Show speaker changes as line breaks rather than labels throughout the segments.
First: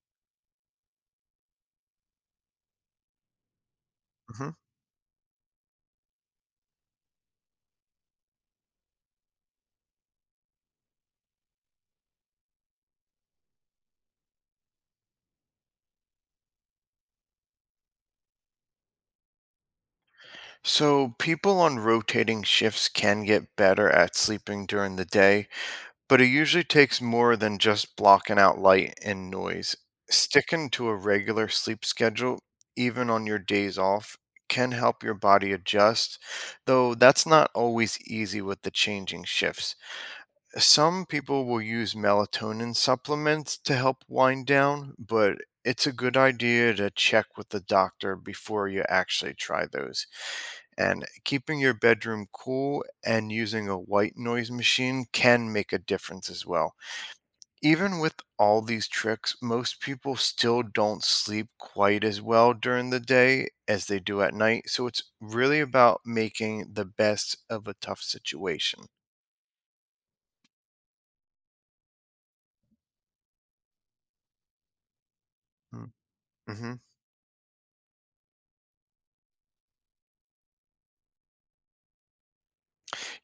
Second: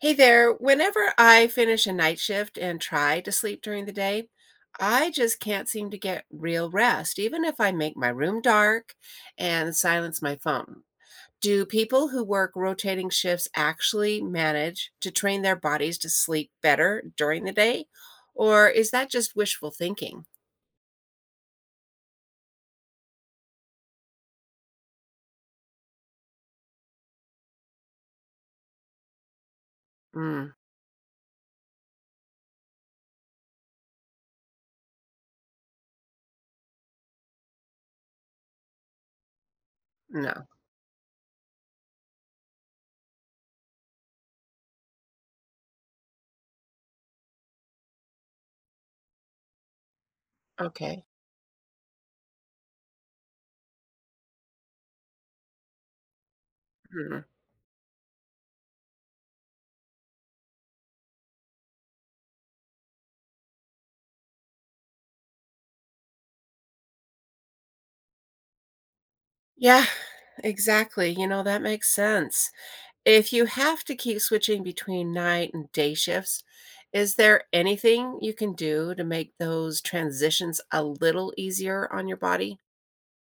Hey there. Whenever I finish a night shift and try to sleep during the day,
Mhm.
I just can't seem to get real rest, even if I make my room dark and silence my phone. Do people who work rotating shifts actually manage to train their bodies to sleep better during the day? Or is that just wishful thinking?
So, people on rotating shifts can get better at sleeping during the day, but it usually takes more than just blocking out light and noise.
Mm,
Sticking to a regular sleep schedule, even on your days off, can help your body adjust, though that's not always easy with the changing shifts.
no.
Some people will use melatonin supplements to help wind down, but it's a good idea to check with the doctor before you actually try those.
Okay.
And keeping your bedroom cool and using a white noise machine can make a difference as well.
Mm.
Even with all these tricks, most people still don't sleep quite as well during the day as they do at night. So it's really about making the best of a tough situation.
Yeah, exactly. That makes sense. If you have to keep switching between night and day shifts,
Mm-hmm.
is there anything you can do to make those transitions a little easier on your body?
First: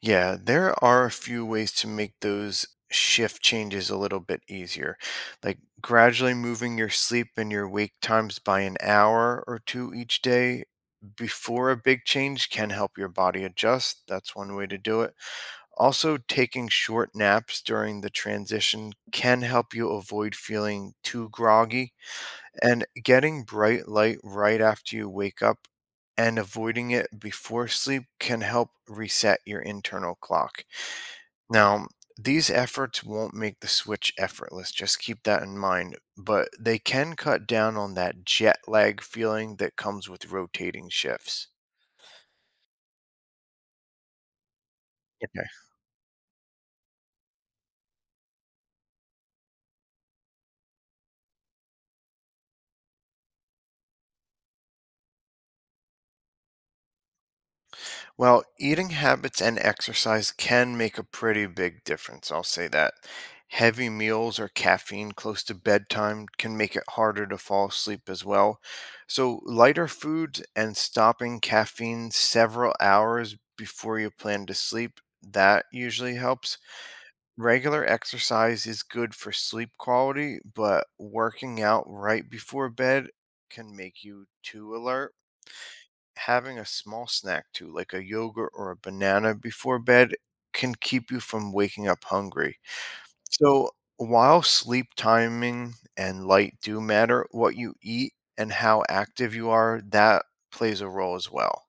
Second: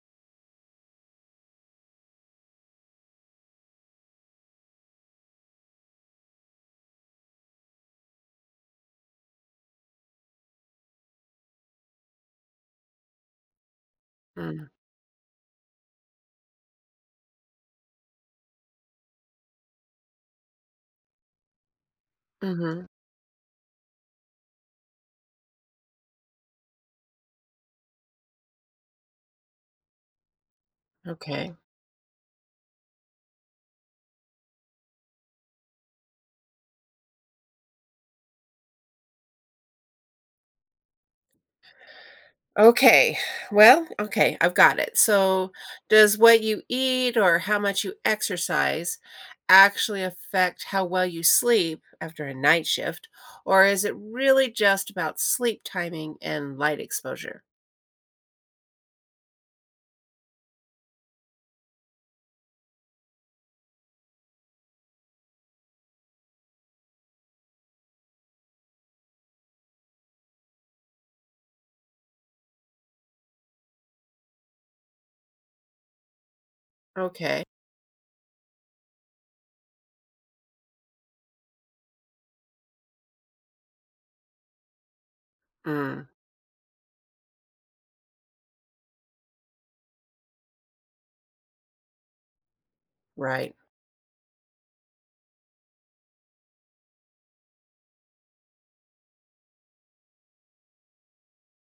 Yeah, there are a few ways to make those shift changes a little bit easier, like gradually moving your sleep and your wake times by an hour or two each day. Before a big change can help your body adjust. That's one way
Mm,
to do it. Also, taking short naps during the transition can help you avoid feeling too groggy
mhm,
and getting bright light right after you wake up and avoiding it before sleep can help reset your internal clock.
okay.
Now, these efforts won't make the switch effortless, just keep that in mind, but they can cut down on that jet lag feeling that comes with rotating shifts.
Okay. Well, okay, I've got it. So, does what you eat or how much you exercise actually affect how well you sleep after a night shift, or is it really just about sleep timing and light exposure?
Well, eating habits and exercise can make a pretty big difference, I'll say that. Heavy meals or caffeine close to bedtime can make it harder to fall asleep as well. So, lighter foods and stopping caffeine several hours before you plan to sleep, that usually helps.
Okay.
Regular exercise is good for sleep quality, but working out right before bed can make you too alert
Mm,
having a small snack too, like a yogurt or a banana before bed, can keep you from waking up hungry.
right.
So, while sleep timing and light do matter, what you eat and how active you are, that plays a role as well.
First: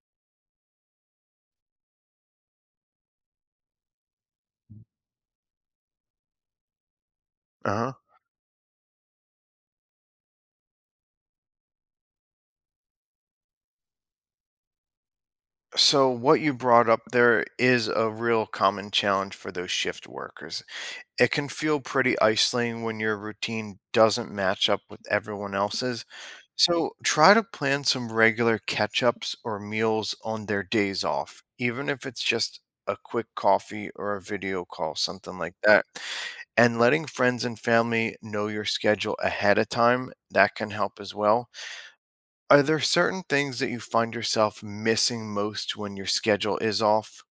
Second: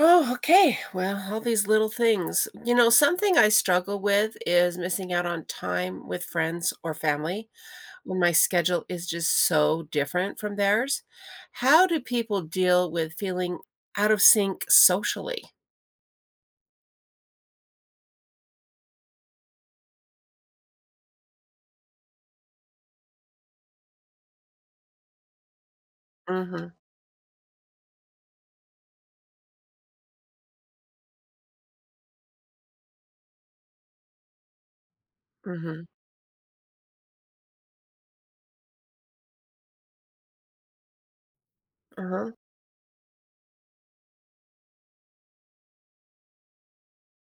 Oh, okay. Well, all these little things. Something I struggle with is missing out on time with friends or family
Uh-huh.
when my schedule is just so different from theirs. How do people deal with feeling out of sync socially?
So, what you brought up there is a real common challenge for those shift workers. It can feel pretty isolating when your routine doesn't match up with everyone else's.
Mm-hmm.
So try to plan some regular catch ups or meals on their days off, even if it's just a quick coffee or a video call, something like
Mm-hmm.
that. And letting friends and family know your schedule ahead of time, that can help as well.
Uh-huh.
Are there certain things that you find yourself missing most when your schedule is off?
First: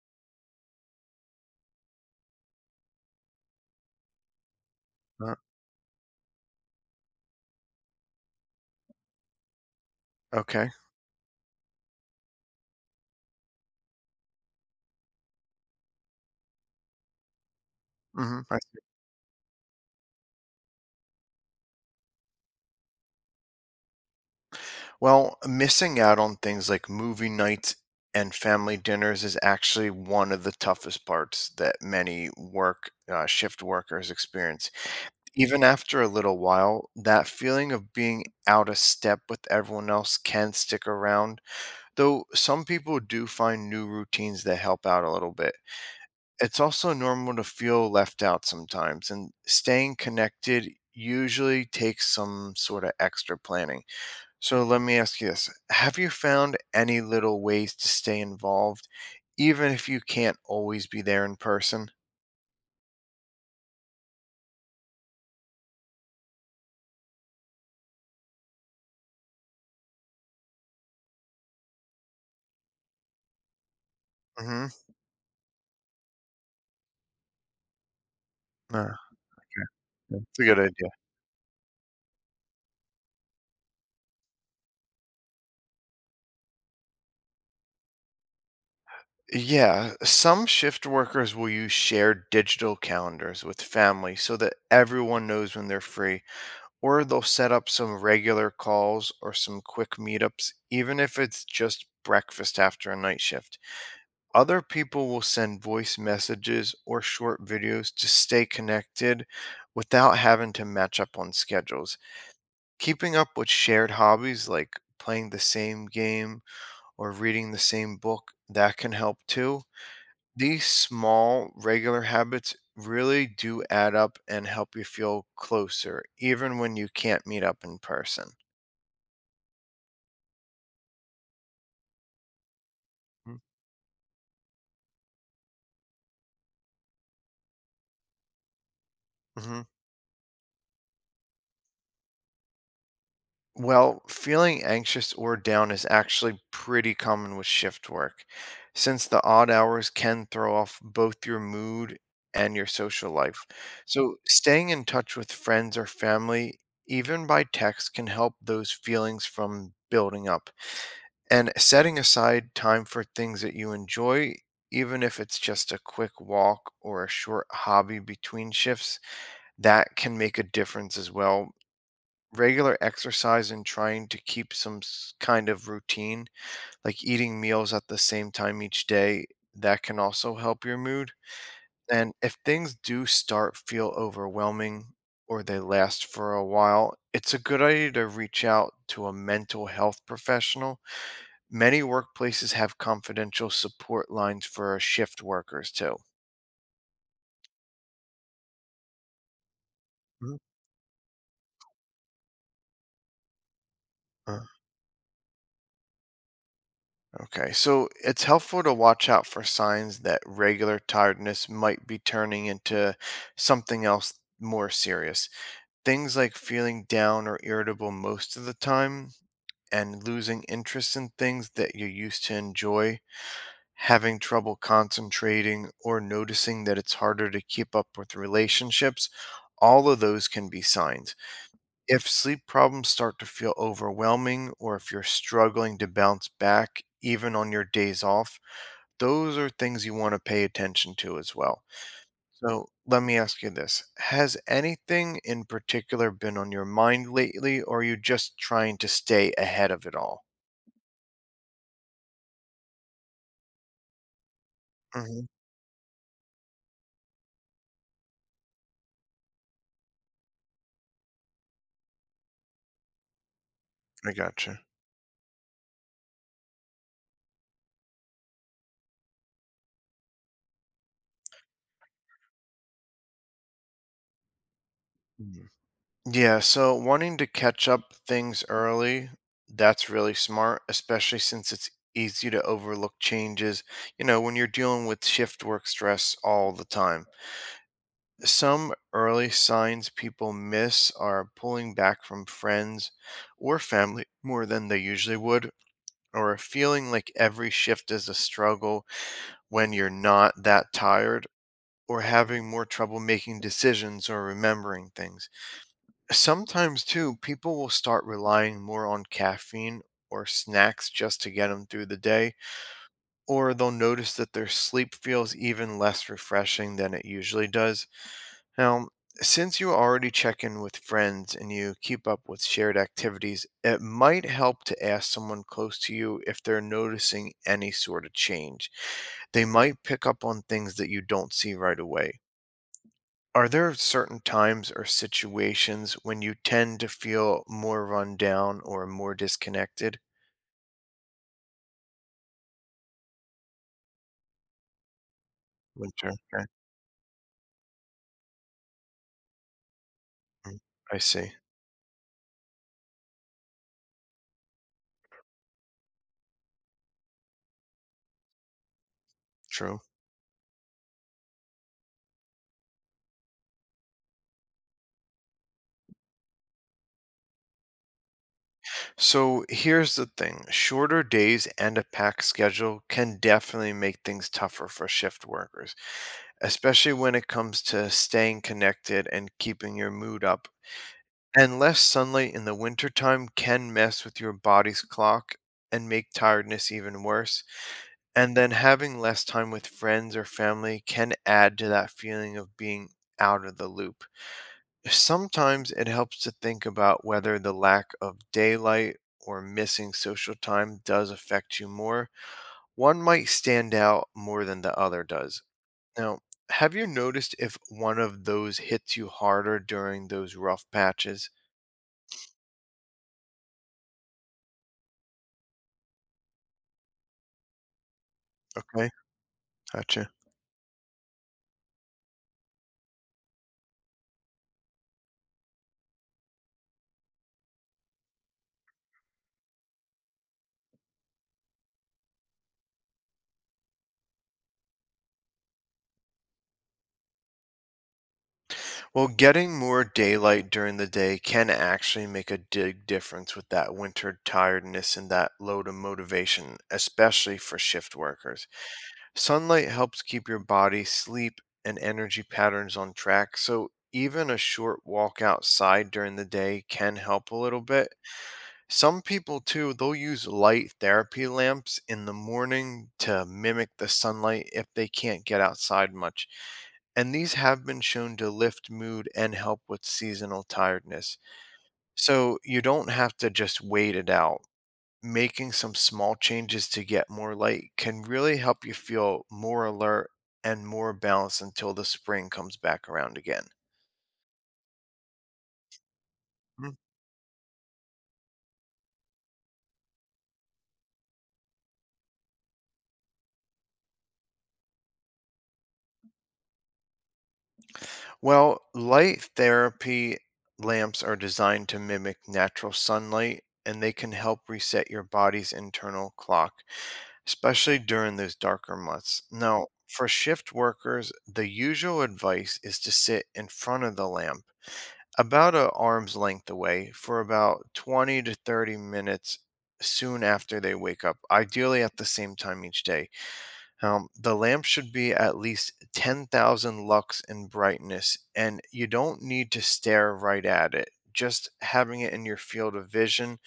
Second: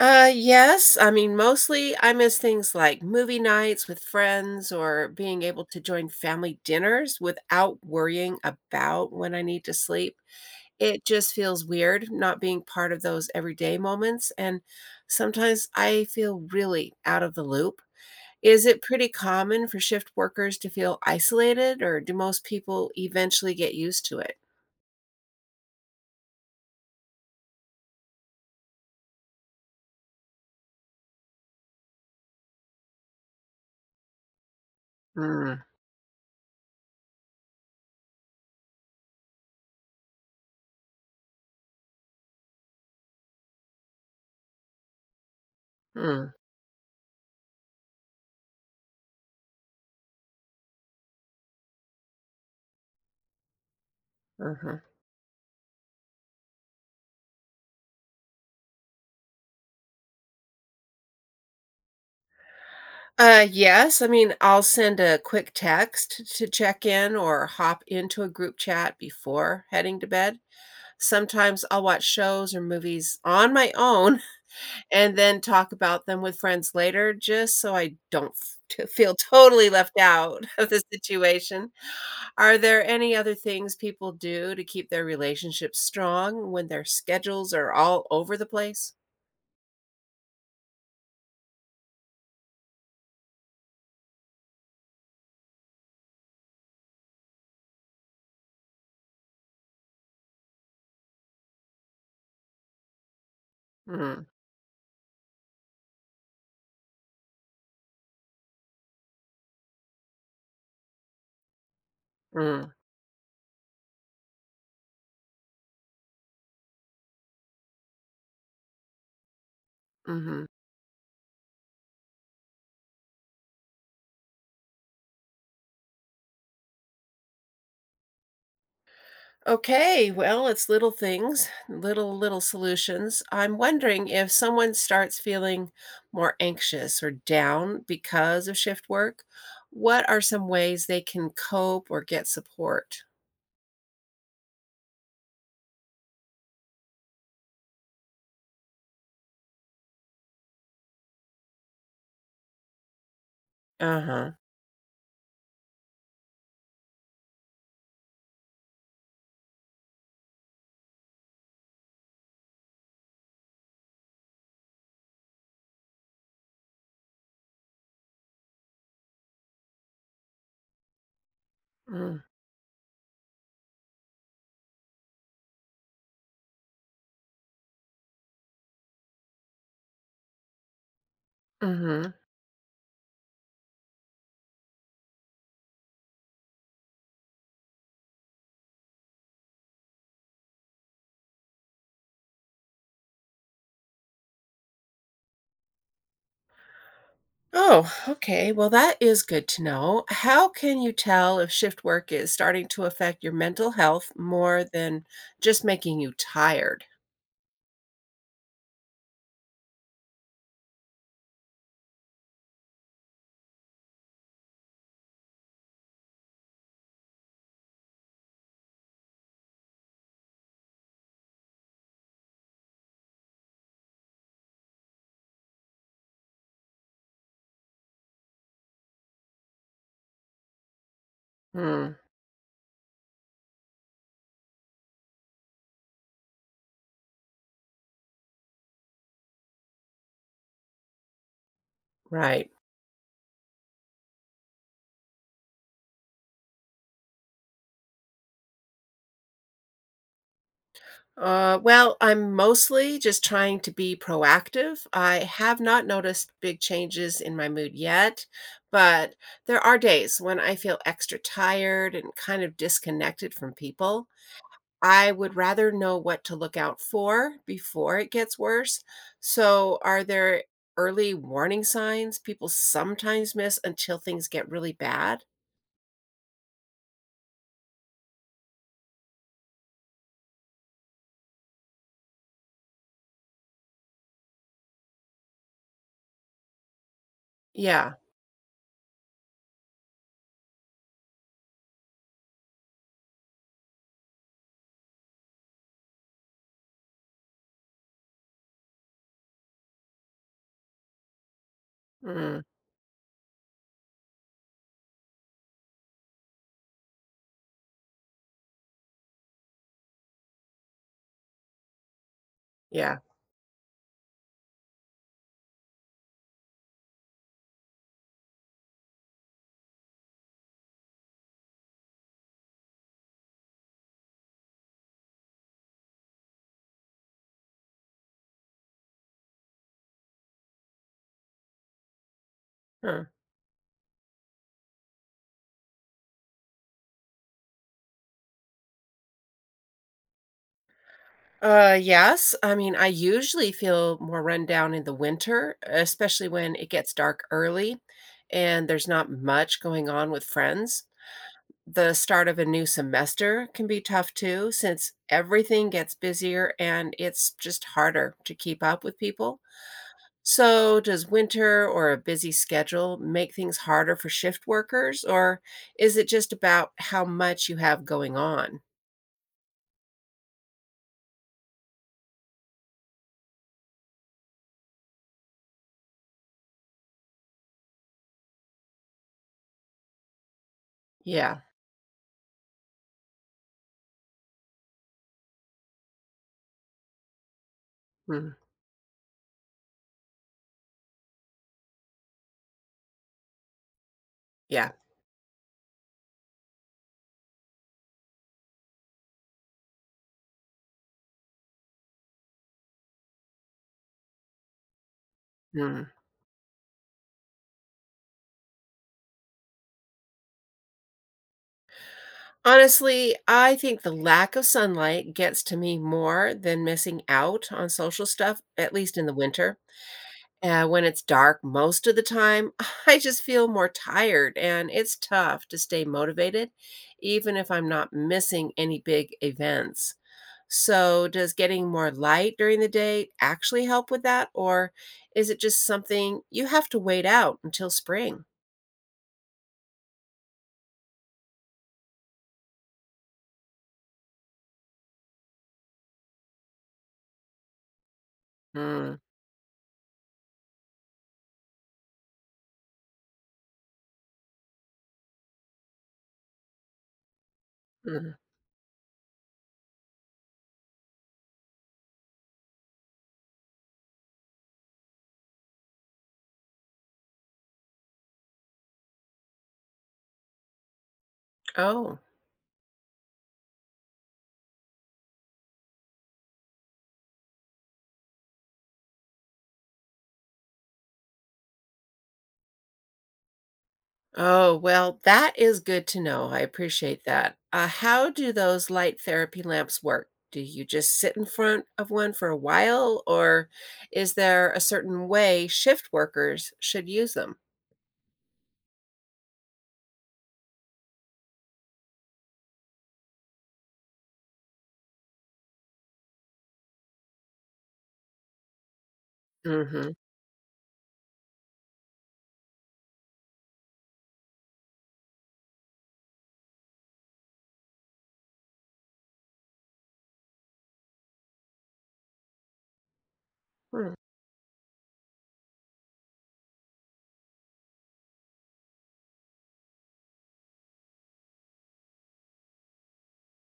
Yes, I mean mostly I miss things like movie nights with friends or
Uh,
being able to join family dinners without worrying about when I need to sleep.
okay.
It just feels weird not being part of those everyday moments, and sometimes I feel really out of the loop.
hmm
Is it pretty common for shift workers to feel isolated, or do most people eventually get used to it?
Well, missing out on things like movie nights and family dinners is actually one of the toughest parts that many work shift workers experience.
Mm,
Even after a little while, that feeling of being out of step with everyone else can stick around, though some people do find new routines that help out a little bit.
mm,
It's also normal to feel left out sometimes, and staying connected usually takes some sort of extra planning. So let
mhm.
me ask you this. Have you found any little ways to stay involved, even if you can't always be there in person?
Yes. I mean, I'll send a quick text to check in or hop into a group chat before heading to bed. Sometimes I'll watch shows or movies on my own
Mhm.
and then talk about them with friends later just so I don't f t
Uh,
feel totally left
that's a
out
good
of the
idea.
situation. Are there any other things people do to keep their relationships strong when their schedules are all over the place?
Yeah, some shift workers will use shared digital calendars with family so that everyone knows when they're free, or they'll set up some regular calls or some quick meetups, even if it's just breakfast after a night shift.
Mhm,
Other people will send voice messages or short videos to stay connected without having to match up on schedules.
mm,
Keeping up with shared hobbies like playing the same game or reading the same book, that can help too.
mhm.
These small, regular habits really do add up and help you feel closer, even when you can't meet up in person.
Okay, well, it's little things, little solutions. I'm wondering if someone starts feeling more anxious or down because of shift work,
Mm-hmm.
what are some ways they can cope or get support?
Well, feeling anxious or down is actually pretty common with shift work, since the odd hours can throw off both your mood and your social life. So,
Uh-huh.
staying in touch with friends or family, even by text, can help those feelings from building up. And setting aside time for things that you enjoy, even if it's just a quick walk or a short hobby between shifts, that can make a difference as well
Mm,
regular exercise and trying to keep kind of routine, like eating meals at the same time each day, that can also help your mood.
mhm.
And if things do start feel overwhelming or they last for a while, it's a good idea to reach out to a mental health professional. Many workplaces have confidential support lines for shift workers too.
Oh, okay, well, that is good to know. How can you tell if shift work is starting to affect your mental health
Mhm.
more than just making you tired?
Okay, so it's helpful to watch out for signs that regular tiredness might be turning into something else more serious. Things like feeling down or irritable most of the time and losing interest in things that you used to enjoy, having trouble concentrating, or noticing that it's harder to keep up with relationships. All of those can be signs.
Hmm,
If sleep problems start to feel overwhelming, or if you're struggling to bounce back even on your days off, those are things you wanna pay attention to as well.
right.
So, let me ask you this, has anything in particular been on your mind lately, or are you just trying to stay ahead of it all?
Well, I'm mostly just trying to be proactive. I
Mhm.
have not noticed big changes in my mood yet, but there are days when I feel extra tired and kind of disconnected from people.
I gotcha.
I would rather know what to look out for before it gets worse. So, are there early warning signs people sometimes miss until things get really bad?
Mhm. Yeah, so wanting to catch up things early, that's really smart, especially since it's easy to overlook changes, you know, when you're dealing with shift work stress all the time.
Yeah.
Some early signs people miss are pulling back from friends or family more than they usually would, or feeling like every shift is a struggle when you're not that tired, or
Mm,
having more trouble making decisions or remembering things. Sometimes, too, people will start relying more on caffeine or snacks just to get them through the day,
yeah.
or they'll notice that their sleep feels even less refreshing than it usually does. Now, since you already check in with friends and you keep up with shared activities, it might help to ask someone close to you if they're noticing any sort of change. They might pick up on things that you don't see right away.
Huh.
Are there certain times or situations when you tend to feel more run down or more disconnected?
Yes. I mean, I usually feel more run down in the winter,
Winter.
especially
Okay.
when it gets dark early and there's not much going on with
Mm,
friends.
I see.
The start of a new semester can be tough too, since everything gets busier and it's just harder to keep up with people.
True.
So, does winter or a busy schedule make things harder for shift workers, or is it just about how much you have going on?
So here's the thing shorter days and a packed schedule can definitely make things tougher for shift workers, especially when it comes to staying connected and keeping your mood up.
Yeah.
And less sunlight in the wintertime can mess with your body's clock and make tiredness even worse. And
Mm.
then having less time with friends or family can add to that feeling of being out of the loop.
Yeah.
Sometimes it helps to think about whether the lack of daylight or missing social time does affect you more. One might stand out more than the other does.
Mm.
Now, have you noticed if one of those hits you harder during those rough patches?
Honestly, I think the lack of sunlight gets to me more than missing out on social stuff, at
Okay,
least in the winter.
gotcha.
When it's dark most of the time, I just feel more tired and it's tough to stay motivated, even if I'm not missing any big events. So, does getting more light during the day actually help with that? Or is it just something you have to wait out until spring?
Well, getting more daylight during the day can actually make a big difference with that winter tiredness and that load of motivation, especially for shift workers.
Mm,
Sunlight helps keep your body, sleep, and energy patterns on track, so even a short walk outside during the day can help a little bit.
mm.
Some people, too, they'll use light therapy lamps in the morning to mimic the sunlight if they can't get outside much. And these have been shown to lift mood and help with seasonal tiredness.
Oh.
So you don't have to just wait it out making some small changes to get more light can really help you feel more alert and more balanced until the spring comes back around again.
Oh, well, that is good to know. I
Mm,
appreciate that. How do those light therapy lamps work? Do you just sit in front of one for a while, or is there a certain way shift workers should use them?
well, light therapy lamps are designed to mimic natural sunlight and they can help reset your body's internal clock, especially during those darker months. Now,
Mm-hmm.
for shift workers, the usual advice is to sit in front of the lamp about a arm's length away for about 20 to 30 minutes soon after they wake up, ideally at the same time each day. The lamp should be at least 10,000 lux in brightness, and you don't need to stare right at it. Just having it in your field of vision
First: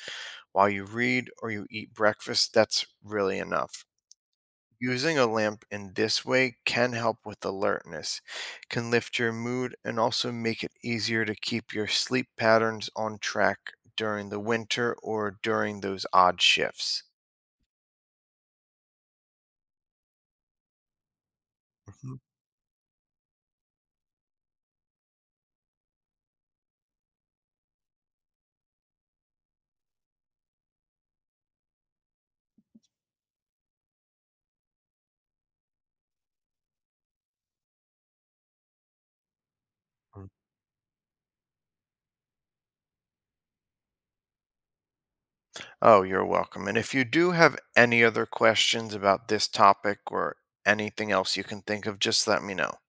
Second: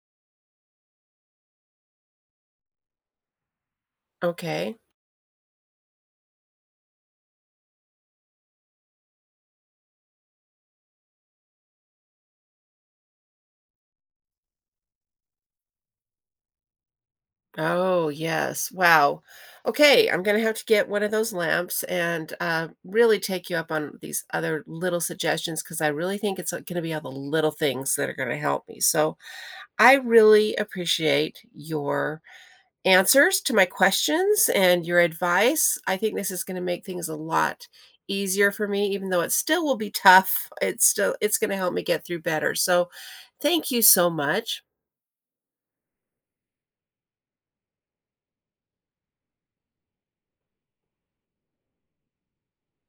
while you read or you eat breakfast, that's really enough.
Okay.
Using a lamp in this way can help with alertness, can lift your mood, and also make it easier to keep your sleep patterns on track during the winter or during those odd shifts.
Oh, yes. Wow. Okay. I'm going to have to get one of those lamps
Mhm.
and really take you up on these other little suggestions because I really think it's going to be all the little things that are going to help me. So I really appreciate your answers to my questions and your advice. I think this is going to make things a lot easier for me even though it still will be
Mm.
tough. It's still it's going to help me get through better. So, thank you so much.
Oh, you're welcome. And if you do have any other questions about this topic or anything else you can think of, just let me know.